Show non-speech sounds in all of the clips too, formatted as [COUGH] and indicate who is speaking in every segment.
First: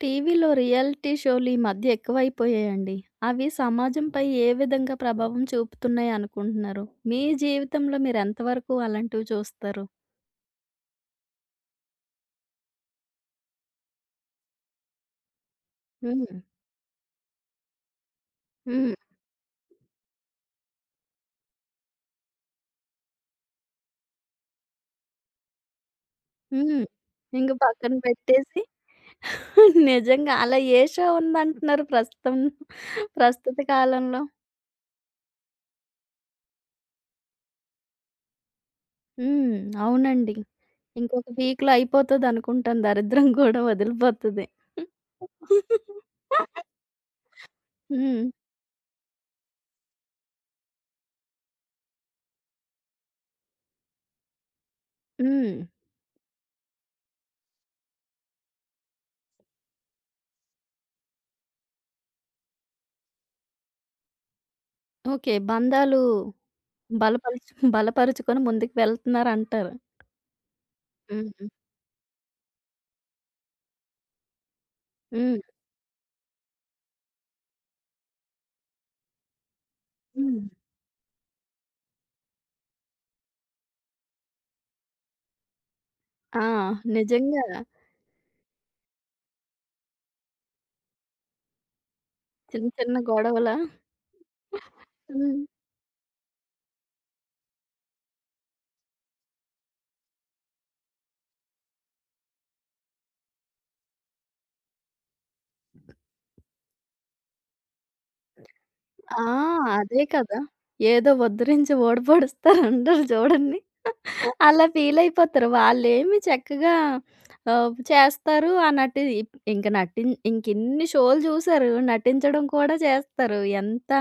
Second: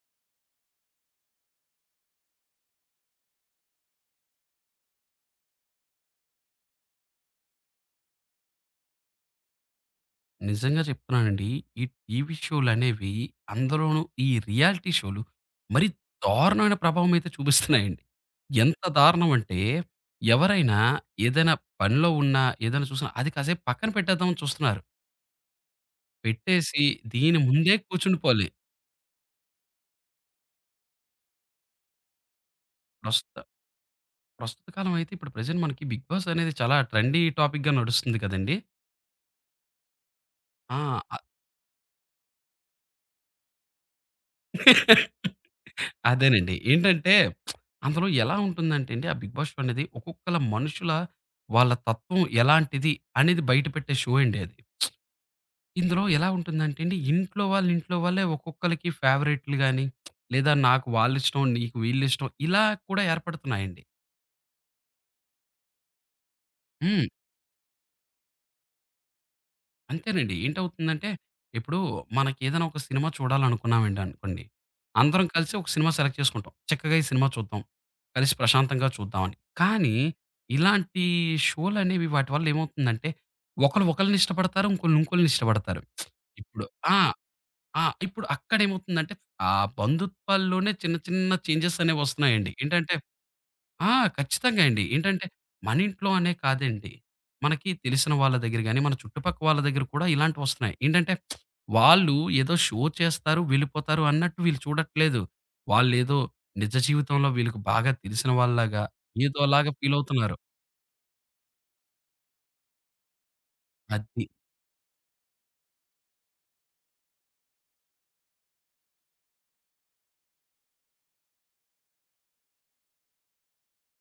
Speaker 1: టీవీలో రియాలిటీ షోలు ఈ మధ్య ఎక్కువైపోయాయండి. అవి సమాజంపై ఏ విధంగా ప్రభావం చూపుతున్నాయి అనుకుంటున్నారు? మీ జీవితంలో మీరెంత వరకు అలాంటివి చూస్తారు?
Speaker 2: నిజంగా చెప్తున్నానండి. ఈ టీవీ షోలనేవి అందులోనూ ఈ రియాలిటీ షోలు మరి
Speaker 1: హ్మ్.
Speaker 2: దారుణమైన ప్రభావం అయితే చూపిస్తున్నాయండి. ఎంత
Speaker 1: హ్మ్.
Speaker 2: దారుణం అంటే ఎవరైనా ఏదైనా పనిలో ఉన్నా, ఏదైనా చూసినా అది కాసేపు పక్కన పెట్టేద్దామని చూస్తున్నారు. పెట్టేసి
Speaker 1: హ్మ్.
Speaker 2: దీని
Speaker 1: ఇంక
Speaker 2: ముందే
Speaker 1: పక్కన
Speaker 2: కూర్చుండిపోవాలి.
Speaker 1: పెట్టేసి [LAUGHS] నిజంగా అలా ఏ షో ఉందంటున్నారు ప్రస్తుతం?
Speaker 2: ప్రస్తుత
Speaker 1: ప్రస్తుత కాలంలో?
Speaker 2: ప్రస్తుత కాలం అయితే ఇప్పుడు ప్రెజెంట్ మనకి 'బిగ్ బాస్' అనేది చాలా ట్రెండీ టాపిక్‌గా నడుస్తుంది కదండీ!
Speaker 1: హ్మ్. అవునండి.
Speaker 2: ఆ! అ
Speaker 1: ఇంకొక వీక్‌లో అయిపోతదనుకుంటాను దరిద్రం కూడా వదిలిపోతది.
Speaker 2: [LAUGHS]
Speaker 1: [LAUGHS]
Speaker 2: అదేనండి. ఏంటంటే అందులో
Speaker 1: హ్మ్.
Speaker 2: ఎలా ఉంటుందంటే అండి, ఆ 'బిగ్ బాస్ షో' అనేది ఒక్కొక్కల మనుషుల వాళ్ళ తత్వం ఎలాంటిది అనేది బయటపెట్టే షో అండి అది.
Speaker 1: హ్మ్.
Speaker 2: ఇందులో ఎలా ఉంటుందంటే అండి, ఇంట్లో వాళ్ళే ఒక్కొక్కళ్ళకి ఫేవరెట్లు గాని, లేదా నాకు వాళ్ళిష్టం, నీకు వీళ్ళిష్టం ఇలా కూడా ఏర్పడుతున్నాయండి.
Speaker 1: ఓకే. బంధాలు
Speaker 2: హ్మ్.
Speaker 1: బలపరుచుకొని ముందుకు వెళ్తున్నారంటారు.
Speaker 2: అంతేనండి. ఏంటవుతుందంటే,
Speaker 1: హుహు.
Speaker 2: ఇప్పుడు మనకేదైనా ఒక సినిమా చూడాలనుకున్నామండి అనుకోండి. అందరం
Speaker 1: హ్మ్.
Speaker 2: కలిసి ఒక సినిమా సెలెక్ట్ చేసుకుంటాం. చక్కగా ఈ సినిమా చూద్దాం. కలిసి ప్రశాంతంగా చూద్దామని. కానీ
Speaker 1: హ్మ్. హ్మ్.
Speaker 2: ఇలాంటి షోలనేవి వాటి వల్ల ఏమవుతుందంటే, ఒకళ్ళు ఒకళ్ళని ఇష్టపడతారు. ఇంకోళ్ళు ఇంకోళ్ళని ఇష్టపడతారు.
Speaker 1: ఆ!
Speaker 2: ఇప్పుడు ఆ!
Speaker 1: నిజంగా
Speaker 2: ఆ! ఇప్పుడు అక్కడేమవుతుందంటే, ఆ బంధుత్వాల్లోనే చిన్న చిన్న చేంజెస్ అనేవి వస్తున్నాయండి.
Speaker 1: చిన్న
Speaker 2: ఏంటంటే
Speaker 1: చిన్న గొడవల.
Speaker 2: ఆ! ఖచ్చితంగా అండి. ఏంటంటే,
Speaker 1: హ్మ్.
Speaker 2: మన ఇంట్లో అనే కాదండి. మనకి తెలిసిన వాళ్ళ దగ్గర గాని, మన చుట్టుపక్క వాళ్ళ దగ్గర కూడా ఇలాంటివొస్తున్నాయి. ఏంటంటే, వాళ్ళు ఏదో షో చేస్తారు, వెళ్ళిపోతారు అన్నట్టు వీళ్ళు చూడట్లేదు. వాళ్ళేదో నిజ జీవితంలో వీళ్ళకి బాగా తెలిసిన వాళ్ళలాగా,
Speaker 1: ఆ!
Speaker 2: ఏదోలాగా
Speaker 1: అదే
Speaker 2: ఫీలవుతున్నారు.
Speaker 1: కదా! ఏదో ఉద్ధరించి ఓడిపడుస్తారంటారు చూడండి.
Speaker 2: అది.
Speaker 1: అలా ఫీల్ అయిపోతారు. వాళ్ళేమి చక్కగా చేస్తారు. ఆ నటి ఇంక ఇంకిన్ని షోలు చూసారు. నటించడం కూడా చేస్తారు. ఎంత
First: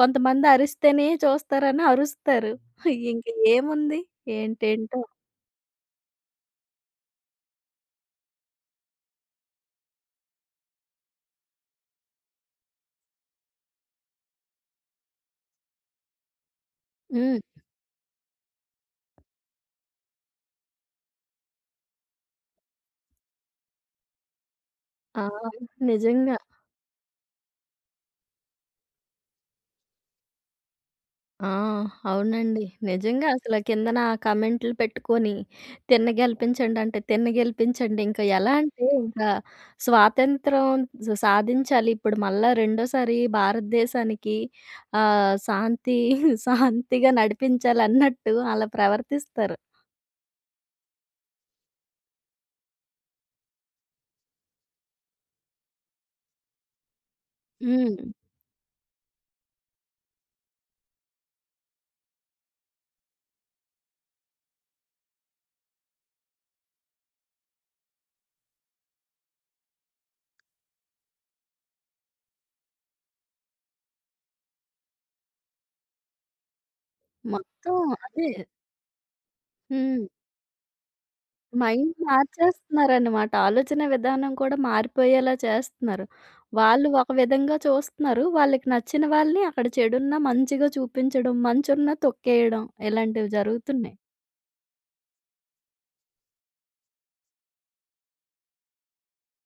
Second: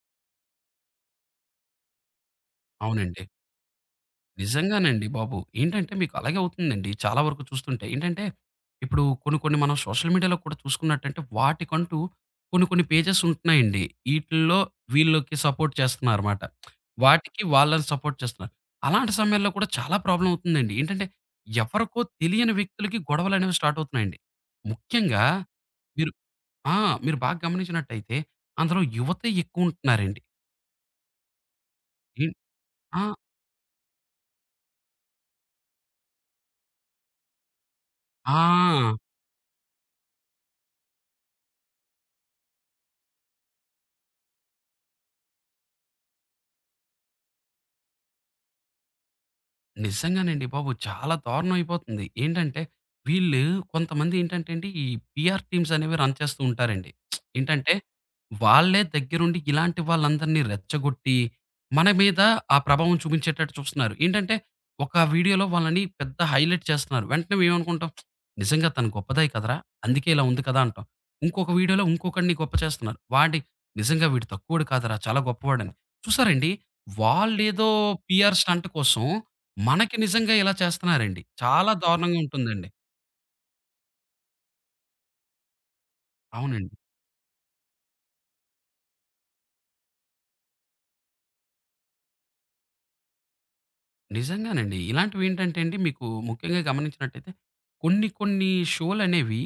Speaker 1: కొంతమంది అరిస్తేనే చూస్తారని అరుస్తారు.
Speaker 2: అవునండి.
Speaker 1: ఇంక ఏముంది ఏంటేంటో.
Speaker 2: నిజంగానండి బాబు. ఏంటంటే మీకు అలాగే అవుతుందండి. చాలా వరకు చూస్తుంటే. ఏంటంటే ఇప్పుడు కొన్ని కొన్ని మనం సోషల్ మీడియాలో కూడా చూసుకున్నట్టంటే వాటికంటూ కొన్ని కొన్ని పేజెస్ ఉంటున్నాయండి. ఈటిల్లో వీళ్ళకి సపోర్ట్ చేస్తున్నారన్నమాట.
Speaker 1: హ్మ్.
Speaker 2: వాటికి వాళ్ళని సపోర్ట్ చేస్తున్నారు. అలాంటి సమయాల్లో కూడా చాలా ప్రాబ్లమ్ అవుతుందండి. ఏంటంటే ఎవరికో తెలియని వ్యక్తులకి గొడవలనేవి స్టార్ట్ అవుతున్నాయండి.
Speaker 1: ఆ!
Speaker 2: ముఖ్యంగా మీరు
Speaker 1: నిజంగా.
Speaker 2: ఆ! మీరు బాగా గమనించినట్టయితే అందులో యువతే ఎక్కువ ఉంటున్నారండి.
Speaker 1: ఆ!
Speaker 2: ఎన్
Speaker 1: అవునండి.
Speaker 2: ఆ!
Speaker 1: నిజంగా అసల కిందన కామెంట్లు పెట్టుకొని తిన్న గెలిపించండి అంటే, తిన్న గెలిపించండి. ఇంకా ఎలా అంటే
Speaker 2: ఆ!
Speaker 1: ఇంకా స్వాతంత్రం సాధించాలి. ఇప్పుడు మళ్ళా రెండోసారి భారతదేశానికి శాంతి [LAUGHS] శాంతిగా నడిపించాలన్నట్టు అలా ప్రవర్తిస్తారు.
Speaker 2: నిజంగానండి బాబు. చాలా దారుణం అయిపోతుంది. ఏంటంటే, వీళ్ళు కొంతమంది ఏంటంటే అండి, ఈ పీఆర్ టీమ్స్ అనేవి రన్ చేస్తూ ఉంటారండి. ఏంటంటే,
Speaker 1: హ్మ్.
Speaker 2: వాళ్ళే దగ్గరుండి ఇలాంటి వాళ్ళందరినీ రెచ్చగొట్టి, మన మీద ఆ ప్రభావం చూపించేటట్టు చూస్తున్నారు. ఏంటంటే, ఒక వీడియోలో వాళ్ళని పెద్ద హైలైట్ చేస్తున్నారు. వెంటనే మేమనుకుంటాం, నిజంగా తను గొప్పదే కదరా! అందుకే ఇలా ఉంది కదా అంటాం. ఇంకొక వీడియోలో ఇంకొకడిని గొప్ప చేస్తున్నారు. వాడి నిజంగా వీడు తక్కువోడు కాదురా! చాలా గొప్పవాడని. చూసారండి, వాళ్ళేదో
Speaker 1: మొత్తం అదే.
Speaker 2: పీఆర్ స్టంట్ కోసం మనకి
Speaker 1: హ్మ్.
Speaker 2: నిజంగా ఇలా చేస్తున్నారండి. చాలా
Speaker 1: మైండ్
Speaker 2: దారుణంగా ఉంటుందండి.
Speaker 1: మార్చేస్తున్నారనమాట. ఆలోచన విధానం కూడా మారిపోయేలా చేస్తున్నారు.
Speaker 2: అవునండి.
Speaker 1: వాళ్ళు ఒక విధంగా చూస్తున్నారు. వాళ్ళకి నచ్చిన వాళ్ళని అక్కడ చెడున్నా మంచిగా చూపించడం, మంచున్నా తొక్కేయడం ఇలాంటివి జరుగుతున్నాయి.
Speaker 2: నిజంగానండి. ఇలాంటివేంటంటే అండి మీకు ముఖ్యంగా గమనించినట్టయితే కొన్ని కొన్ని షోలనేవి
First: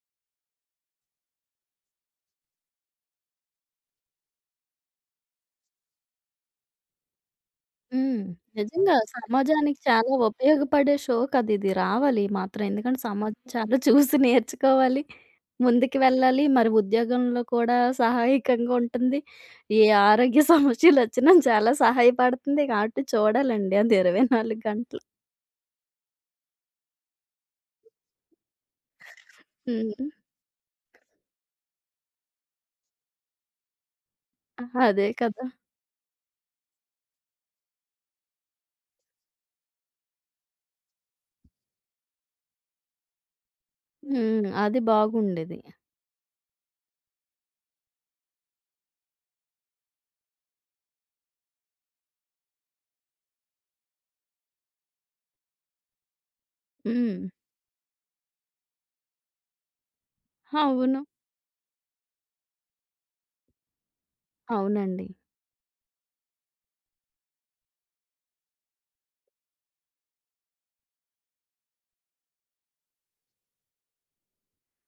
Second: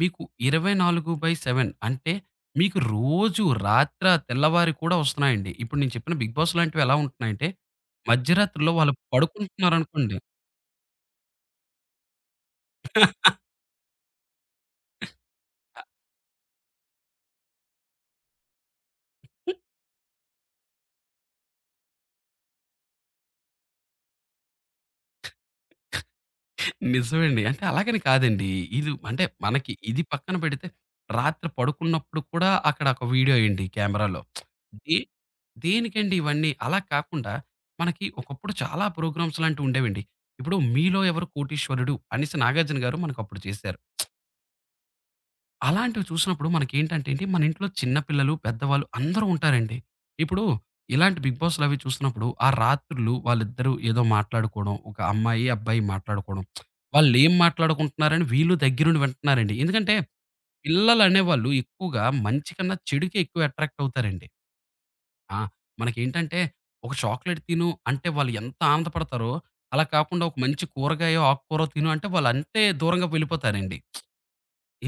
Speaker 2: మీకు 24/7 అంటే మీకు రోజు రాత్ర తెల్లవారి కూడా వస్తున్నాయండి. ఇప్పుడు నేను చెప్పిన 'బిగ్ బాస్' లాంటివి ఎలా ఉంటున్నాయంటే
Speaker 1: హ్మ్.
Speaker 2: మధ్యరాత్రిలో వాళ్ళు
Speaker 1: నిజంగా సమాజానికి చాలా
Speaker 2: పడుకుంటున్నారనుకోండి.
Speaker 1: ఉపయోగపడే షో కదా ఇది. రావాలి ఈ మాత్రం. ఎందుకంటే సమాజం
Speaker 2: [LAUGHS]
Speaker 1: చాలా చూసి నేర్చుకోవాలి. ముందుకు వెళ్ళాలి. మరి ఉద్యోగంలో కూడా సహాయకంగా ఉంటుంది. ఏ ఆరోగ్య [LAUGHS] సమస్యలొచ్చినా చాలా సహాయపడుతుంది. కాబట్టి చూడాలండి అది 24 గంటలు.
Speaker 2: నిజమండి. అంటే అలాగని కాదండి. ఇది అంటే మనకి
Speaker 1: హ్మ్.
Speaker 2: ఇది పక్కన పెడితే రాత్రి పడుకున్నప్పుడు కూడా అక్కడ ఒక వీడియో ఎయండి కెమెరాలో. దే
Speaker 1: అదే కదా!
Speaker 2: దేనికండి ఇవన్నీ? అలా కాకుండా మనకి ఒకప్పుడు చాలా ప్రోగ్రామ్స్ లాంటివి ఉండేవండి. ఇప్పుడు 'మీలో ఎవరు కోటీశ్వరుడు' అనేసి 'నాగార్జున' గారు మనకప్పుడు చేశారు.
Speaker 1: హ్మ్. అది బాగుండేది.
Speaker 2: అలాంటివి చూసినప్పుడు మనకేంటంటే ఏంటి, మన ఇంట్లో చిన్న పిల్లలు, పెద్దవాళ్ళు అందరూ ఉంటారండి. ఇప్పుడు ఇలాంటి బిగ్ బాస్‌లు అవి చూస్తున్నప్పుడు, ఆ రాత్రులు వాళ్ళిద్దరూ ఏదో మాట్లాడుకోవడం, ఒక అమ్మాయి, అబ్బాయి మాట్లాడుకోవడం.
Speaker 1: హ్మ్.
Speaker 2: వాళ్ళేం మాట్లాడుకుంటున్నారని వీళ్ళు దగ్గరుండి వింటున్నారండి. ఎందుకంటే
Speaker 1: అవును.
Speaker 2: పిల్లలనేవాళ్ళు ఎక్కువగా మంచి కన్నా చెడుకే ఎక్కువ అట్రాక్ట్ అవుతారండి.
Speaker 1: అవునండి.
Speaker 2: ఆ! మనకేంటంటే ఒక చాక్లేట్ తిను అంటే వాళ్ళు ఎంత ఆనందపడతారో, అలా కాకుండా ఒక మంచి కూరగాయో, ఆకుకూరో తిను అంటే వాళ్ళంతే దూరంగా వెళ్ళిపోతారండి.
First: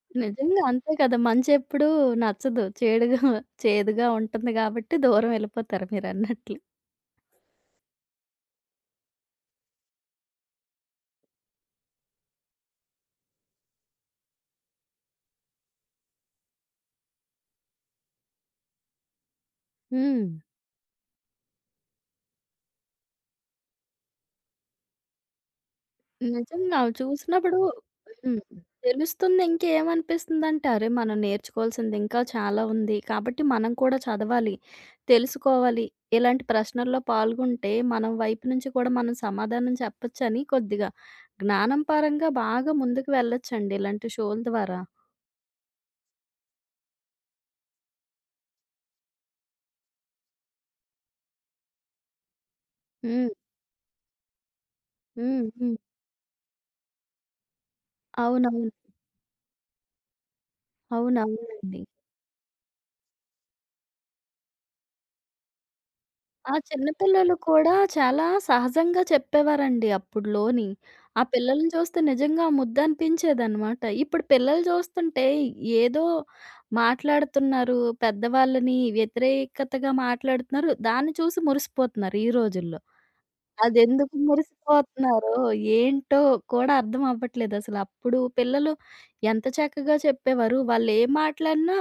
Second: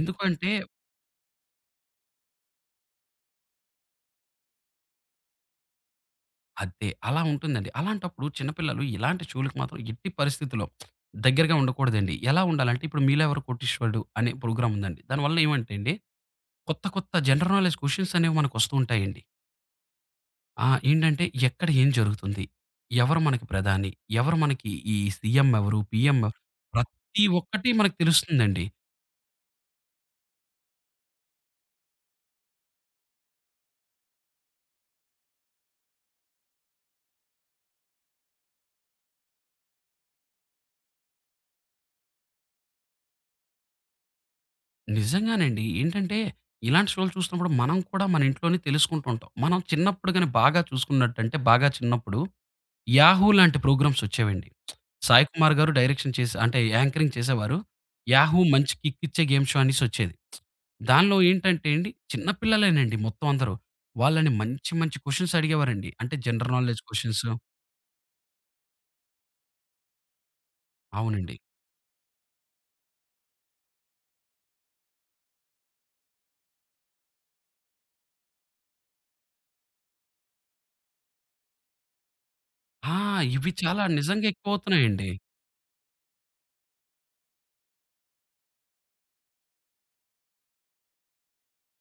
Speaker 2: ఎందుకంటే
Speaker 1: నిజంగా అంతే కదా! మంచెప్పుడు నచ్చదు. చెడుగా చేదుగా ఉంటుంది కాబట్టి దూరం వెళ్ళిపోతారు మీరన్నట్లు.
Speaker 2: అదే. అలా ఉంటుందండి. అలాంటప్పుడు చిన్నపిల్లలు ఇలాంటి షోలకి మాత్రం ఎట్టి పరిస్థితిలో దగ్గరగా ఉండకూడదండి. ఎలా ఉండాలంటే ఇప్పుడు 'మీరెవరు కోటీశ్వరుడు' అనే ప్రోగ్రామ్ ఉందండి. దానివల్ల ఏమంటే అండి కొత్త కొత్త జనరల్ నాలెడ్జ్ క్వెషన్స్ అనేవి మనకొస్తూ ఉంటాయండి.
Speaker 1: హ్మ్.
Speaker 2: ఏంటంటే ఎక్కడ ఏం జరుగుతుంది? ఎవరు మనకి ప్రధాని? ఎవరు మనకి ఈ సీఎం ఎవరు? పీఎం ఎవరు?
Speaker 1: నిజంగా అవి
Speaker 2: ప్రతి
Speaker 1: చూసినప్పుడు.
Speaker 2: ఒక్కటి మనకు
Speaker 1: హ్మ్.
Speaker 2: తెలుస్తుందండి.
Speaker 1: తెలుస్తుంది. ఇంకేమనిపిస్తుందంటే, అరే! మనం నేర్చుకోవాల్సింది ఇంకా చాలా ఉంది. కాబట్టి మనం కూడా చదవాలి, తెలుసుకోవాలి. ఇలాంటి ప్రశ్నల్లో పాల్గొంటే మనం వైపు నుంచి కూడా మనం సమాధానం చెప్పొచ్చని కొద్దిగా జ్ఞానం పరంగా బాగా ముందుకు వెళ్ళొచ్చండి ఇలాంటి షోల ద్వారా.
Speaker 2: నిజంగానండి. ఏంటంటే ఇలాంటి షోలు చూస్తున్నప్పుడు మనం కూడా మన ఇంట్లోనే తెలుసుకుంటూ ఉంటాం. మనం చిన్నప్పుడు గాని బాగా చూసుకున్నట్టంటే బాగా చిన్నప్పుడు యాహూ
Speaker 1: హ్మ్.
Speaker 2: లాంటి ప్రోగ్రామ్స్ వచ్చేవండి. సాయి
Speaker 1: హ్మ్.
Speaker 2: కుమార్ గారు
Speaker 1: హ్మ్.
Speaker 2: డైరెక్షన్ చేసే అంటే యాంకరింగ్ చేసేవారు. యాహూ
Speaker 1: అవునవును.
Speaker 2: మంచి కిక్కిచ్చే గేమ్ షో అనేసొచ్చేది. దానిలో ఏంటంటే
Speaker 1: అవునవునండి.
Speaker 2: అండి, చిన్న పిల్లలేనండి మొత్తం అందరూ. వాళ్ళని మంచి మంచి క్వెషన్స్ అడిగేవారండి. అంటే జనరల్
Speaker 1: ఆ!
Speaker 2: నాలెడ్జ్
Speaker 1: చిన్న
Speaker 2: క్వెషన్స్.
Speaker 1: పిల్లలు కూడా చాలా సహజంగా చెప్పేవారండి అప్పుడులోని. ఆ
Speaker 2: అవునండి.
Speaker 1: పిల్లల్ని చూస్తే నిజంగా ముద్దనిపించేదనమాట. ఇప్పుడు పిల్లలు చూస్తుంటే ఏదో మాట్లాడుతున్నారు, పెద్దవాళ్ళని వ్యతిరేకతగా మాట్లాడుతున్నారు. దాన్ని చూసి మురిసిపోతున్నారు ఈ రోజుల్లో.
Speaker 2: ఆ! ఇవి చాలా
Speaker 1: అదెందుకు
Speaker 2: నిజంగా ఎక్కువవుతున్నాయండి.
Speaker 1: మురిసిపోతున్నారో, ఏంటో కూడా అర్థం అవ్వట్లేదసలు. అప్పుడు పిల్లలు ఎంత చక్కగా చెప్పేవారు. వాళ్ళేం మాట్లాడినా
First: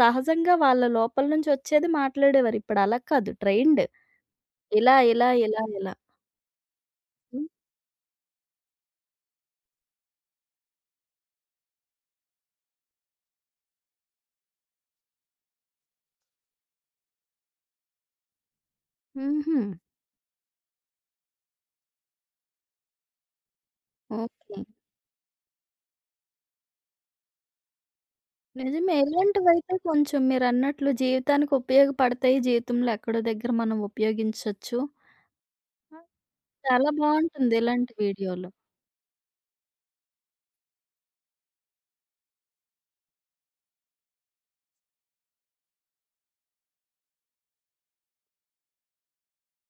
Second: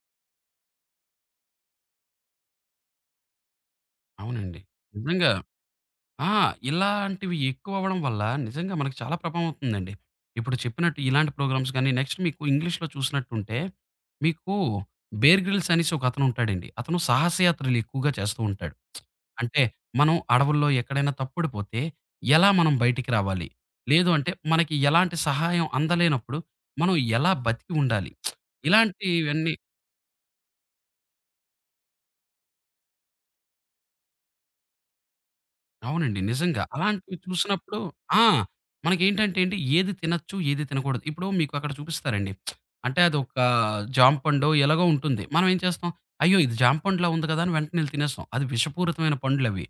Speaker 1: సహజంగా వాళ్ళ లోపల నుంచొచ్చేది మాట్లాడేవారు. ఇప్పుడు అలా కాదు ట్రైన్డ్.
Speaker 2: అవునండి.
Speaker 1: ఇలా, ఇలా,
Speaker 2: నిజంగా.
Speaker 1: ఇలా, ఇలా.
Speaker 2: ఆ! ఇలాంటివి
Speaker 1: హ్మ్.
Speaker 2: ఎక్కువవ్వడం వల్ల నిజంగా మనకు చాలా ప్రభావం అవుతుందండి. ఇప్పుడు చెప్పినట్టు ఇలాంటి ప్రోగ్రామ్స్ గాని, నెక్స్ట్ మీకు ఇంగ్లీష్‌లో చూసినట్టుంటే, మీకు 'బేర్ గ్రిల్స్' అనేసి ఒకతను ఉంటాడండి. అతను సాహసయాత్రలు ఎక్కువగా చేస్తూ ఉంటాడు.
Speaker 1: హుహు.
Speaker 2: అంటే మనం అడవుల్లో ఎక్కడైనా తప్పుడిపోతే ఎలా మనం బయటికి రావాలి? లేదు అంటే
Speaker 1: ఓకే.
Speaker 2: మనకి ఎలాంటి సహాయం అందలేనప్పుడు మనం ఎలా బతికి ఉండాలి?
Speaker 1: నిజమే.
Speaker 2: ఇలాంటివన్నీ
Speaker 1: ఇలాంటివైతే కొంచెం మీరన్నట్లు జీవితానికి ఉపయోగపడతాయి. జీవితంలో ఎక్కడో దగ్గర మనం ఉపయోగించొచ్చు. ఆ!
Speaker 2: అవునండి. నిజంగా.
Speaker 1: చాలా
Speaker 2: అలాంటివి
Speaker 1: బావుంటుంది
Speaker 2: చూసినప్పుడు
Speaker 1: ఇలాంటి
Speaker 2: ఆ!
Speaker 1: వీడియోలు.
Speaker 2: మనకేంటంటే అండి ఏది తినొచ్చు, ఏది తినకూడదు. ఇప్పుడు మీకు అక్కడ చూపిస్తారండి. అంటే అదొక జాంపండో ఎలాగో ఉంటుంది. మనం ఏం చేస్తాం, అయ్యో! ఇది జాంపండులా ఉంది కదా! అని వెంటనే ఎళ్లి తినేస్తాం. అది విషపూరితమైన పండ్లవి.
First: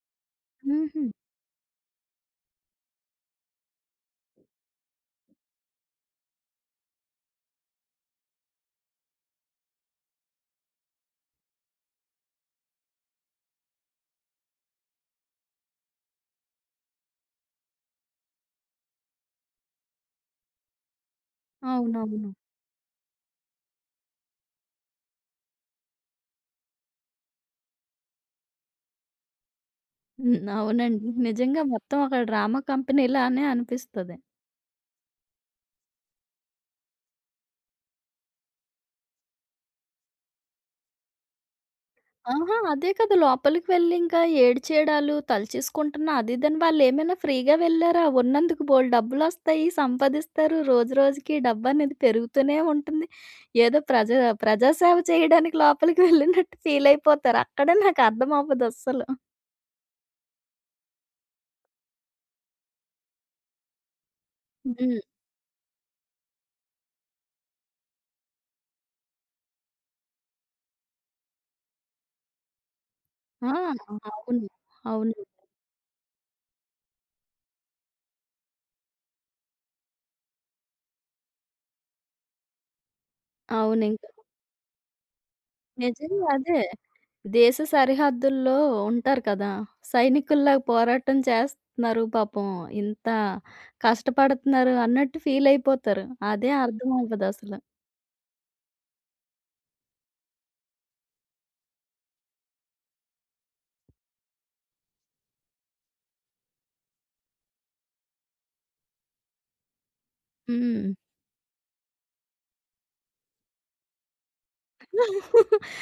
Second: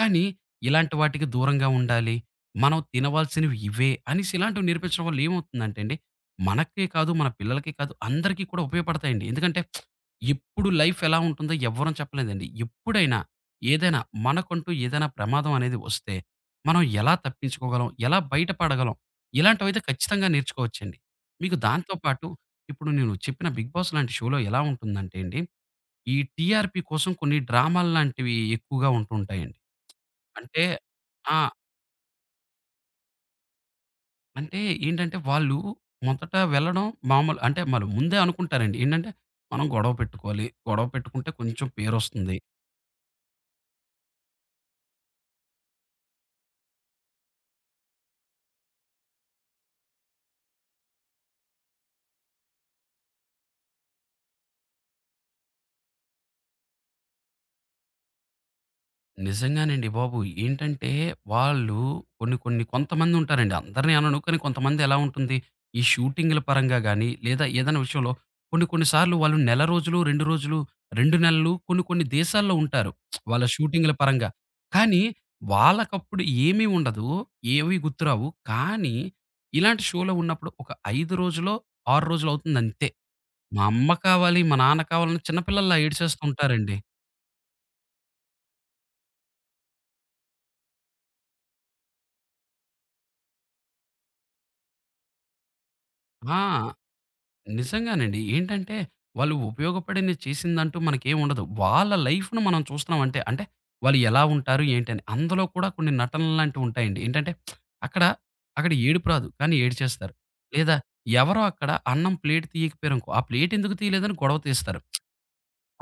Speaker 2: కానీ ఇలాంటి
Speaker 1: హుహు.
Speaker 2: వాటికి దూరంగా ఉండాలి. మనం తినవాల్సినవి ఇవే అనేసి ఇలాంటివి నేర్పించడం వల్ల ఏమవుతుందంటే అండి, మనకే కాదు, మన పిల్లలకే కాదు అందరికీ కూడా ఉపయోగపడతాయండి. ఎందుకంటే, ఎప్పుడు లైఫ్ ఎలా ఉంటుందో ఎవ్వరం చెప్పలేదండి. ఎప్పుడైనా ఏదైనా మనకంటూ ఏదైనా ప్రమాదం అనేది వస్తే, మనం ఎలా తప్పించుకోగలం? ఎలా బయటపడగలం? ఇలాంటివైతే ఖచ్చితంగా నేర్చుకోవచ్చండి. మీకు
Speaker 1: అవును.
Speaker 2: దాంతో పాటు
Speaker 1: అవునవును.
Speaker 2: ఇప్పుడు నేను చెప్పిన 'బిగ్ బాస్' లాంటి షోలో ఎలా ఉంటుందంటే అండి, ఈ టీఆర్‌పీ కోసం కొన్ని డ్రామాలు లాంటివి ఎక్కువగా ఉంటూ ఉంటాయండి.
Speaker 1: హ్మ్.
Speaker 2: అంటే
Speaker 1: అవునండి.
Speaker 2: ఆ!
Speaker 1: నిజంగా మొత్తం ఒక డ్రామా కంపెనీలానే అనిపిస్తది.
Speaker 2: అంటే ఏంటంటే వాళ్ళు మొదట వెళ్ళడం మామూలు అంటే వాళ్ళు ముందే అనుకుంటారండి. ఏంటంటే, మనం గొడవ పెట్టుకోవాలి. గొడవ పెట్టుకుంటే కొంచెం పేరొస్తుంది.
Speaker 1: ఆహా! అదే కదా! లోపలికి వెళ్లి ఇంకా ఏడ్చేయడాలు, తలచేసుకుంటున్నా అది ఇదని వాళ్ళేమైనా ఫ్రీగా వెళ్లారా? ఉన్నందుకు బోలెడు డబ్బులొస్తాయి, సంపాదిస్తారు. రోజురోజుకి డబ్బనేది పెరుగుతూనే ఉంటుంది. ఏదో ప్రజాసేవ చేయడానికి లోపలికి వెళ్ళినట్టు ఫీలయిపోతారు. అక్కడే నాకర్థమవ్వదస్సలు.
Speaker 2: నిజంగానండి బాబు. ఏంటంటే, వాళ్ళు కొన్ని కొన్ని కొంతమంది ఉంటారండి. అందరిని అనను, కానీ కొంతమంది ఎలా
Speaker 1: హ్మ్.
Speaker 2: ఉంటుంది, ఈ షూటింగ్‌ల పరంగా గాని, లేదా ఏదైనా విషయంలో కొన్ని కొన్ని సార్లు వాళ్ళు నెల రోజులు, 2 రోజులు, 2 నెలలు కొన్ని కొన్ని దేశాల్లో ఉంటారు. వాళ్ళ
Speaker 1: ఆ!
Speaker 2: షూటింగ్‌ల పరంగా.
Speaker 1: అవును.
Speaker 2: కానీ
Speaker 1: అవును.
Speaker 2: వాళ్ళకప్పుడు ఏమీ ఉండదు. ఏవి గుర్తురావు. కానీ ఇలాంటి షోలో ఉన్నప్పుడు ఒక 5 రోజులో, 6 రోజులో అవుతుందంతే. మా అమ్మ
Speaker 1: అవునింక.
Speaker 2: కావాలి, మా నాన్న కావాలని చిన్న పిల్లల్లా ఏడ్చేస్తూ
Speaker 1: నిజంగా అదే.
Speaker 2: ఉంటారండి.
Speaker 1: దేశ సరిహద్దుల్లో ఉంటారు కదా! సైనికుల్లాగా పోరాటం చేస్తున్నారు పాపం. ఇంత కష్టపడుతున్నారు అన్నట్టు ఫీల్ అయిపోతారు.
Speaker 2: ఆ!
Speaker 1: అదే అర్థం అవ్వదసల.
Speaker 2: నిజంగానండి. ఏంటంటే, వాళ్ళు ఉపయోగపడింది చేసిందంటూ మనకేముండదు. వాళ్ళ లైఫ్‌ని మనం చూస్తున్నామంటే, అంటే అంటే వాళ్ళు ఎలా ఉంటారు ఏంటని. అందులో కూడా కొన్ని నటనల్లాంటివుంటాయండి. ఏంటంటే, అక్కడ, అక్కడ ఏడుపు రాదు. కానీ ఏడ్చేస్తారు. లేదా
Speaker 1: హ్మ్.
Speaker 2: ఎవరో అక్కడ అన్నం ప్లేట్ తీయకపోయారనుకో, ఆ ప్లేట్ ఎందుకు తీయలేదని గొడవ తీస్తారు.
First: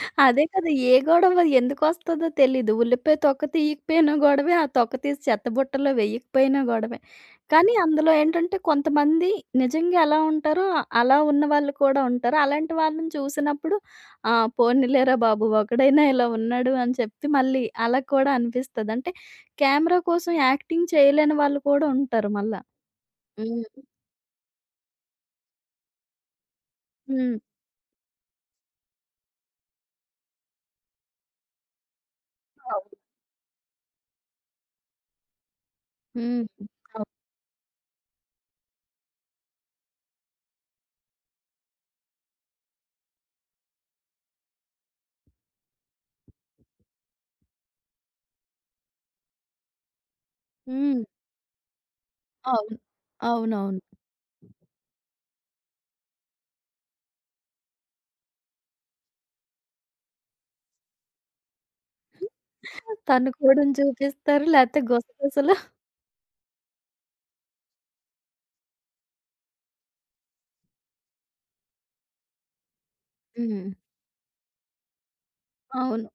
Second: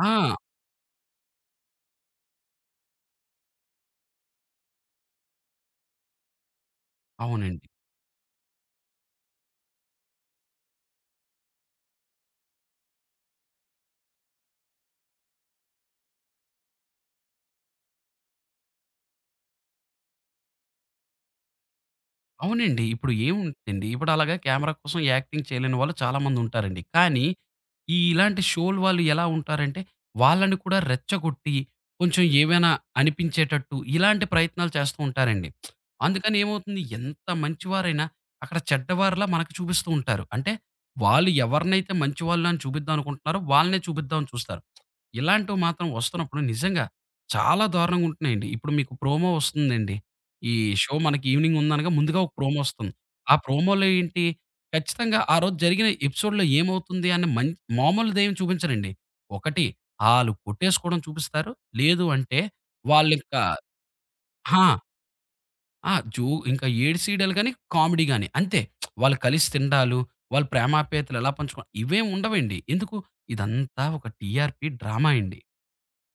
Speaker 2: ఆ!
Speaker 1: అదే కదా! ఏ గొడవ ఎందుకొస్తదో తెలీదు. ఉల్లిపాయ తొక్క తీయకపోయినా గొడవే, ఆ తొక్క తీసి చెత్తబుట్టలో వెయ్యకపోయినా గొడవే.
Speaker 2: అవునండి.
Speaker 1: కానీ అందులో ఏంటంటే కొంతమంది నిజంగా ఎలా ఉంటారో ఆ- అలా ఉన్న వాళ్ళు కూడా ఉంటారు. అలాంటి వాళ్ళని చూసినప్పుడు ఆ! పోనీలేరా బాబు ఒకడైనా ఇలా ఉన్నాడు అని చెప్పి మళ్ళీ అలా కూడా అనిపిస్తది. అంటే కెమెరా కోసం యాక్టింగ్ చేయలేని వాళ్ళు కూడా ఉంటారు మళ్ళా.
Speaker 2: అవునండి. ఇప్పుడు
Speaker 1: హ్మ్.
Speaker 2: ఏముందండి, ఇప్పుడు అలాగా కెమెరా కోసం యాక్టింగ్ చేయలేని వాళ్ళు చాలామంది ఉంటారండి. కానీ,
Speaker 1: హ్మ్.
Speaker 2: ఇలాంటి షోలు వాళ్ళు ఎలా ఉంటారంటే, వాళ్ళని కూడా రెచ్చగొట్టి, కొంచెం ఏవైనా
Speaker 1: అవును.
Speaker 2: అనిపించేటట్టు ఇలాంటి ప్రయత్నాలు చేస్తూ ఉంటారండి. అందుకని
Speaker 1: హ్మ్.
Speaker 2: ఏమవుతుంది,
Speaker 1: అవు
Speaker 2: ఎంత మంచివారైనా అక్కడ చెడ్డవారిలా మనకు చూపిస్తూ ఉంటారు. అంటే, వాళ్ళు ఎవరినైతే మంచివాళ్ళు అని చూపిద్దాం అనుకుంటున్నారో, వాళ్ళనే చూపిద్దామని చూస్తారు. ఇలాంటివి మాత్రం వస్తున్నప్పుడు నిజంగా చాలా దారుణంగా ఉంటున్నాయండి. ఇప్పుడు మీకు ప్రోమో వస్తుందండి. ఈ షో
Speaker 1: హ్మ్.
Speaker 2: మనకి ఈవెనింగ్ ఉందనగా ముందుగా ఒక ప్రోమో
Speaker 1: అవును.
Speaker 2: వస్తుంది. ఆ
Speaker 1: అవునవును.
Speaker 2: ప్రోమోలో ఏంటి, ఖచ్చితంగా ఆ రోజు జరిగిన ఎపిసోడ్‌లో ఏమవుతుంది అని మామూలుదేమి చూపించరండి. ఒకటి ఆళ్ళు కొట్టేసుకోవడం చూపిస్తారు. లేదు అంటే వాళ్ళింకా
Speaker 1: తన్నుకోవడం చూపిస్తారు.
Speaker 2: ఆ!
Speaker 1: లేతే గుసగుసలు.
Speaker 2: ఆ! జో ఇంకా ఏడుసీయడాలు గాని, కామెడీ గాని అంతే. వాళ్ళు కలిసి తినడాలు, వాళ్ళ ప్రేమాప్యాయతలు ఎలా పంచుకో ఇవేం ఉండవండి. ఎందుకు?
Speaker 1: హ్మ్.
Speaker 2: ఇదంతా ఒక టీఆర్‌పీ డ్రామా అండి.
Speaker 1: అవును.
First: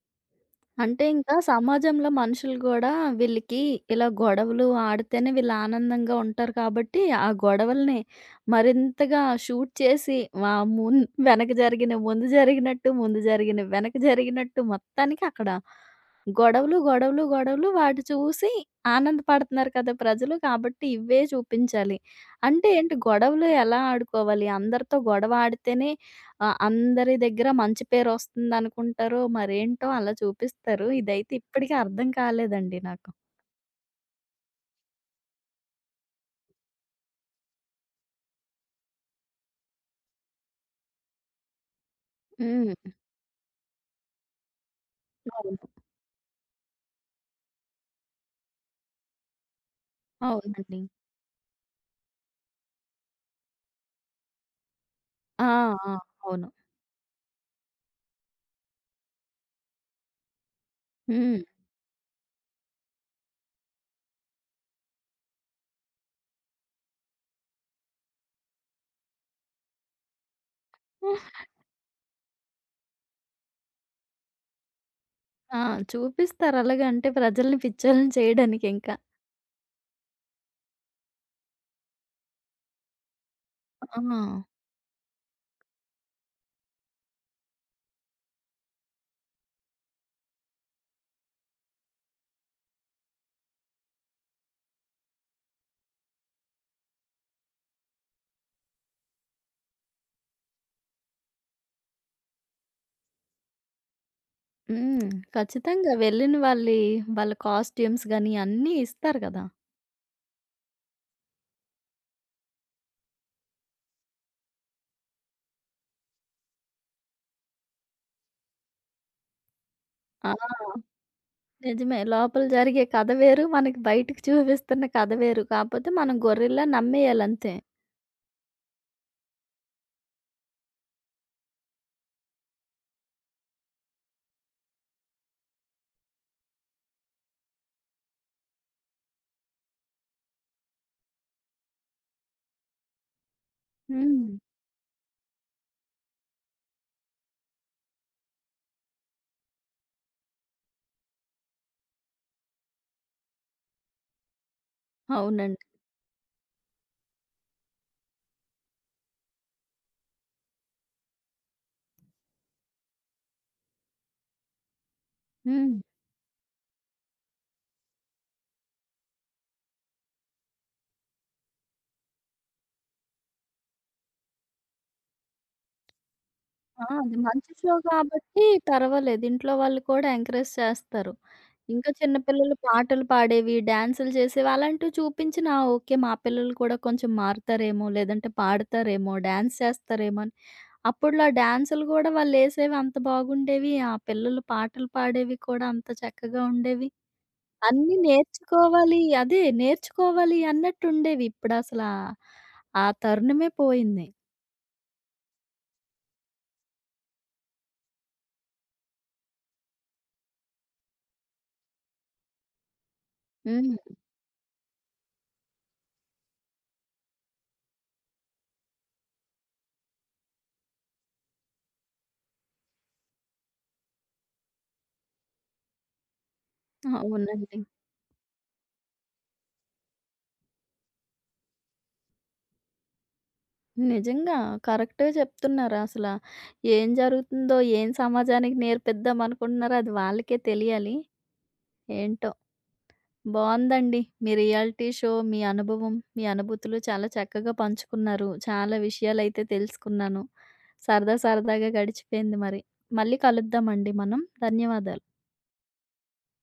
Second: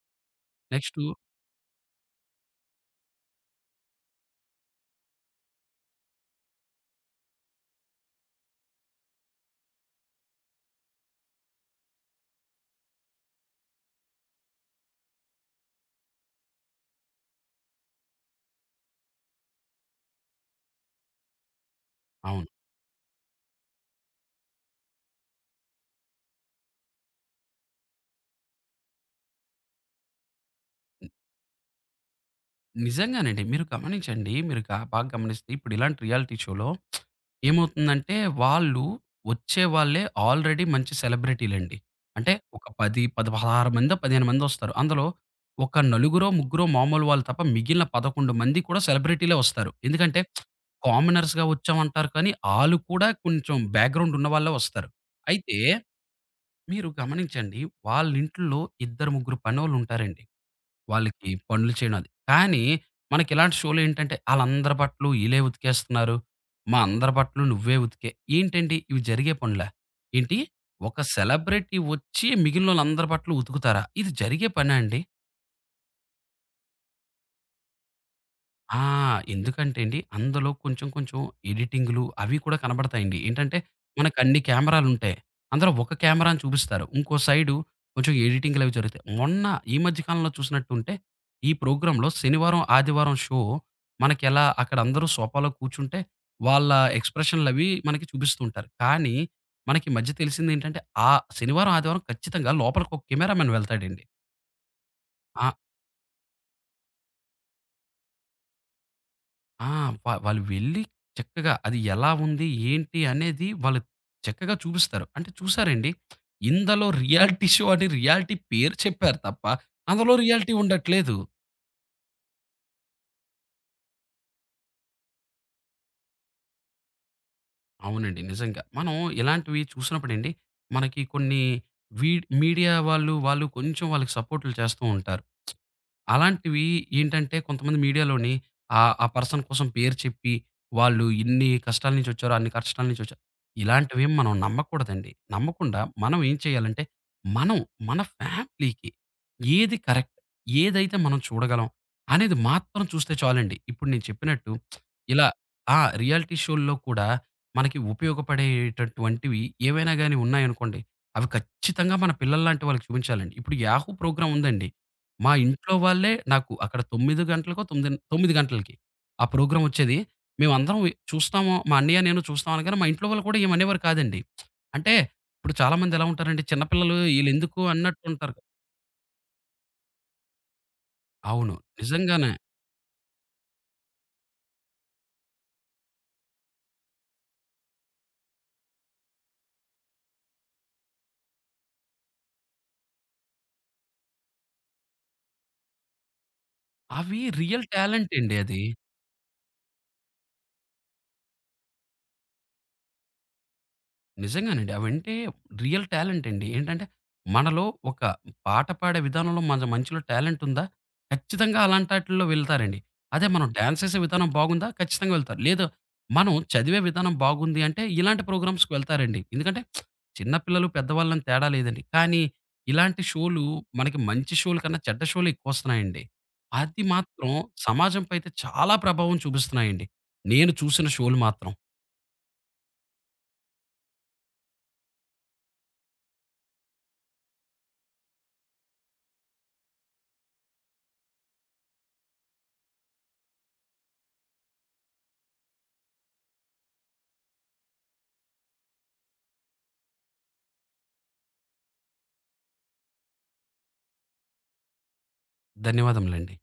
Speaker 2: నెక్స్టు
Speaker 1: అంటే ఇంకా సమాజంలో మనుషులు గూడా వీళ్ళకి ఇలా గొడవలు ఆడితేనే వీళ్ళు ఆనందంగా ఉంటారు కాబట్టి, ఆ గొడవల్ని మరింతగా షూట్ చేసి వా మున్ వెనక జరిగినవి ముందు జరిగినట్టు, ముందు జరిగినవి వెనక జరిగినట్టు మొత్తానికి అక్కడ గొడవలు, గొడవలు, గొడవలు వాటి చూసి ఆనందపడుతున్నారు కదా ప్రజలు. కాబట్టి ఇవే చూపించాలి.
Speaker 2: అవును.
Speaker 1: అంటే ఏంటి గొడవలు ఎలా ఆడుకోవాలి? అందరితో గొడవ ఆడితేనే ఆ! అందరి దగ్గర మంచి పేరొస్తుందనుకుంటారో మరేంటో అలా చూపిస్తారు. ఇదైతే ఇప్పటికి అర్థం కాలేదండి నాకు.
Speaker 2: నిజంగానండి. మీరు గమనించండి. మీరు బాగా గమనిస్తే ఇప్పుడు ఇలాంటి రియాలిటీ షోలో ఏమవుతుందంటే వాళ్ళు వచ్చే వాళ్ళే ఆల్రెడీ మంచి సెలబ్రిటీలండి. అంటే ఒక
Speaker 1: హ్మ్.
Speaker 2: 10, 16 మందో, 15 మందొస్తారు. అందులో
Speaker 1: అవును.
Speaker 2: ఒక నలుగురో, ముగ్గురో మామూలు వాళ్ళు తప్ప మిగిలిన 11 మంది కూడా సెలబ్రిటీలే వస్తారు. ఎందుకంటే
Speaker 1: అవునండి.
Speaker 2: కామనర్స్‌గా వచ్చామంటారు కానీ ఆళ్ళు కూడా కొంచెం బ్యాక్‌గ్రౌండ్ ఉన్న వాళ్ళే వస్తారు.
Speaker 1: ఆ!
Speaker 2: అయితే
Speaker 1: ఆ! అవును.
Speaker 2: మీరు గమనించండి వాళ్ళింట్లో ఇద్దరు, ముగ్గురు పనోళ్ళుంటారండి. వాళ్ళకి
Speaker 1: హ్మ్.
Speaker 2: పనులు చేయడం అది. కానీ మనకిలాంటి షోలు ఏంటంటే ఆళ్ళందరి బట్టలు ఈళ్ళే ఉతికేస్తున్నారు. మా అందరి బట్టలు నువ్వే ఉతికే. ఏంటండి ఇవి జరిగే పనులా? ఏంటి? ఒక సెలబ్రిటీ వచ్చి మిగిలినోళ్ళందరి బట్టలు ఉతుకుతారా? ఇది జరిగే పనా అండి?
Speaker 1: ఆ! చూపిస్తారు అలాగా అంటే ప్రజల్ని పిచ్చోల్ని చేయడానికి
Speaker 2: ఆ!
Speaker 1: ఇంకా.
Speaker 2: ఎందుకంటే అండి, అందులో కొంచెం కొంచెం ఎడిటింగ్‌లు అవి కూడా కనబడతాయండి. ఏంటంటే,
Speaker 1: ఆ!
Speaker 2: మనకన్ని కెమెరాలుంటాయి. అందులో ఒక కెమెరాని చూపిస్తారు. ఇంకో సైడు కొంచెం ఎడిటింగ్‌లవి జరుగుతాయి. మొన్న ఈ మధ్య కాలంలో చూసినట్టుంటే, ఈ ప్రోగ్రామ్‌లో శనివారం, ఆదివారం షో మనకెలా అక్కడ అందరూ సోఫాలో కూర్చుంటే, వాళ్ళ ఎక్స్‌ప్రెషన్‌లవి మనకి చూపిస్తూ ఉంటారు. కానీ, మనకి ఈ మధ్య తెలిసిందేంటంటే, ఆ శనివారం, ఆదివారం ఖచ్చితంగా లోపలికొక కెమెరామన్ వెళ్తాడండి.
Speaker 1: హ్మ్.
Speaker 2: ఆ!
Speaker 1: ఖచ్చితంగా వెళ్ళిన వాళ్ళ కాస్ట్యూమ్స్ గాని అన్నీ ఇస్తారు కదా!
Speaker 2: ఆ! వా వాళ్ళు వెళ్లి చక్కగా అది ఎలా ఉంది? ఏంటి? అనేది వాళ్ళు చక్కగా చూపిస్తారు. అంటే చూసారండి. ఇందులో రియాలిటీ షో అని రియాలిటీ పేరు చెప్పారు తప్ప, అందులో
Speaker 1: ఆ!
Speaker 2: రియాలిటీ ఉండట్లేదు.
Speaker 1: నిజమే. లోపల జరిగే కథ వేరు, మనకి బయటకి చూపిస్తున్న కథ వేరు. కాపోతే మనం గొర్రెల్లా నమ్మేయాలంతే.
Speaker 2: అవునండి. నిజంగా. మనం ఇలాంటివి చూసినప్పుడండి, మనకి కొన్ని వీడ్ మీడియా వాళ్ళు, వాళ్ళు కొంచెం వాళ్ళకి సపోర్ట్‌లు చేస్తూ ఉంటారు. అలాంటివి ఏంటంటే కొంతమంది మీడియాలోని ఆహ్, ఆ పర్సన్ కోసం పేరు చెప్పి, వాళ్ళు ఇన్ని కష్టాల నుంచి వచ్చారు, అన్ని కష్టాల నుంచి వచ్చారు. ఇలాంటివేమి మనం
Speaker 1: హ్మ్.
Speaker 2: నమ్మకూడదండి. నమ్మకుండా మనం ఏం చేయాలంటే, మనం మన ఫ్యామిలీకి ఏది కరెక్ట్, ఏదైతే మనం చూడగలం అనేది మాత్రం చూస్తే చాలండి. ఇప్పుడు నేను చెప్పినట్టు ఇలా
Speaker 1: అవునండి.
Speaker 2: ఆ! రియాలిటీ షోల్లో కూడా మనకి ఉపయోగపడేటటువంటివి ఏవైనా గాని ఉన్నాయనుకోండి, అవి ఖచ్చితంగా మన పిల్లల్లాంటి వాళ్ళకి చూపించాలండి. ఇప్పుడు 'యాహూ!' ప్రోగ్రామ్ ఉందండి. మా ఇంట్లో
Speaker 1: హ్మ్.
Speaker 2: వాళ్ళే నాకు అక్కడ 9 గంటలకో, 9 గంటలకి ఆ ప్రోగ్రామ్ వచ్చేది. మేమందరం చూస్తాము. మా అన్నయ్య, నేను చూస్తాం అనగానే, మా ఇంట్లో వాళ్ళు కూడా ఏమనేవారు కాదండి. అంటే ఇప్పుడు చాలామంది ఎలా ఉంటారంటే, చిన్న
Speaker 1: ఆ!
Speaker 2: పిల్లలు
Speaker 1: అది మంచి
Speaker 2: ఈళ్ళెందుకు
Speaker 1: షో
Speaker 2: అన్నట్టుంటారు.
Speaker 1: కాబట్టి పర్వాలేదు. ఇంట్లో వాళ్ళు కూడా ఎంకరేజ్ చేస్తారు.
Speaker 2: అవును.
Speaker 1: ఇంకా చిన్న
Speaker 2: నిజంగానే.
Speaker 1: పిల్లలు పాటలు పాడేవి, డాన్సులు చేసేవి అలాంటివి చూపించినా ఓకే. మా పిల్లలు కూడా కొంచెం మారుతారేమో, లేదంటే పాడతారేమో, డాన్స్ చేస్తారేమో అని. అప్పట్లో ఆ డాన్సులు గూడా వాళ్ళేసేవి అంత బాగుండేవి. ఆ పిల్లలు పాటలు పాడేవి కూడా అంత చక్కగా ఉండేవి.
Speaker 2: అవి రియల్
Speaker 1: అన్నీ
Speaker 2: టాలెంట్ అండి అది.
Speaker 1: నేర్చుకోవాలి అదే నేర్చుకోవాలి అన్నట్టుండేవి. ఇప్పుడసలా ఆ తరుణమే పోయింది.
Speaker 2: నిజంగానండి. అవంటే రియల్ టాలెంట్ అండి. ఏంటంటే మనలో ఒక పాట పాడే విధానంలో మన మనిషిలో టాలెంట్ ఉందా? ఖచ్చితంగా అలాంటాటిల్లో వెళ్తారండి. అదే మనం
Speaker 1: హ్మ్.
Speaker 2: డాన్స్ చేసే విధానం బాగుందా? ఖచ్చితంగా వెళ్తారు. లేదు మనం చదివే విధానం బాగుంది అంటే ఇలాంటి ప్రోగ్రామ్స్‌కి వెళ్తారండి. ఎందుకంటే చిన్న పిల్లలు, పెద్దవాళ్ళని తేడా లేదండి. కానీ ఇలాంటి షోలు మనకి మంచి షోల కన్నా చెడ్డ షోలు ఎక్కువొస్తున్నాయండి. అది మాత్రం
Speaker 1: అవునండి.
Speaker 2: సమాజంపై అయితే చాలా ప్రభావం చూపిస్తున్నాయండి. నేను చూసిన షోలు మాత్రం.
Speaker 1: నిజంగా. కరెక్టే చెప్తున్నారసల. ఏం జరుగుతుందో, ఏం సమాజానికి నేర్పిద్దాం అనుకుంటున్నారో అది వాళ్ళకే తెలియాలి. ఏంటో! బావుందండి. మీ రియాలిటీ షో, మీ అనుభవం, మీ అనుభూతులు చాలా చక్కగా పంచుకున్నారు. చాలా విషయాలైతే తెలుసుకున్నాను. సరదా సరదాగా గడిచిపోయింది మరి. మళ్ళీ కలుద్దామండి మనం. ధన్యవాదాలు.
Speaker 2: ధన్యవాదములండి.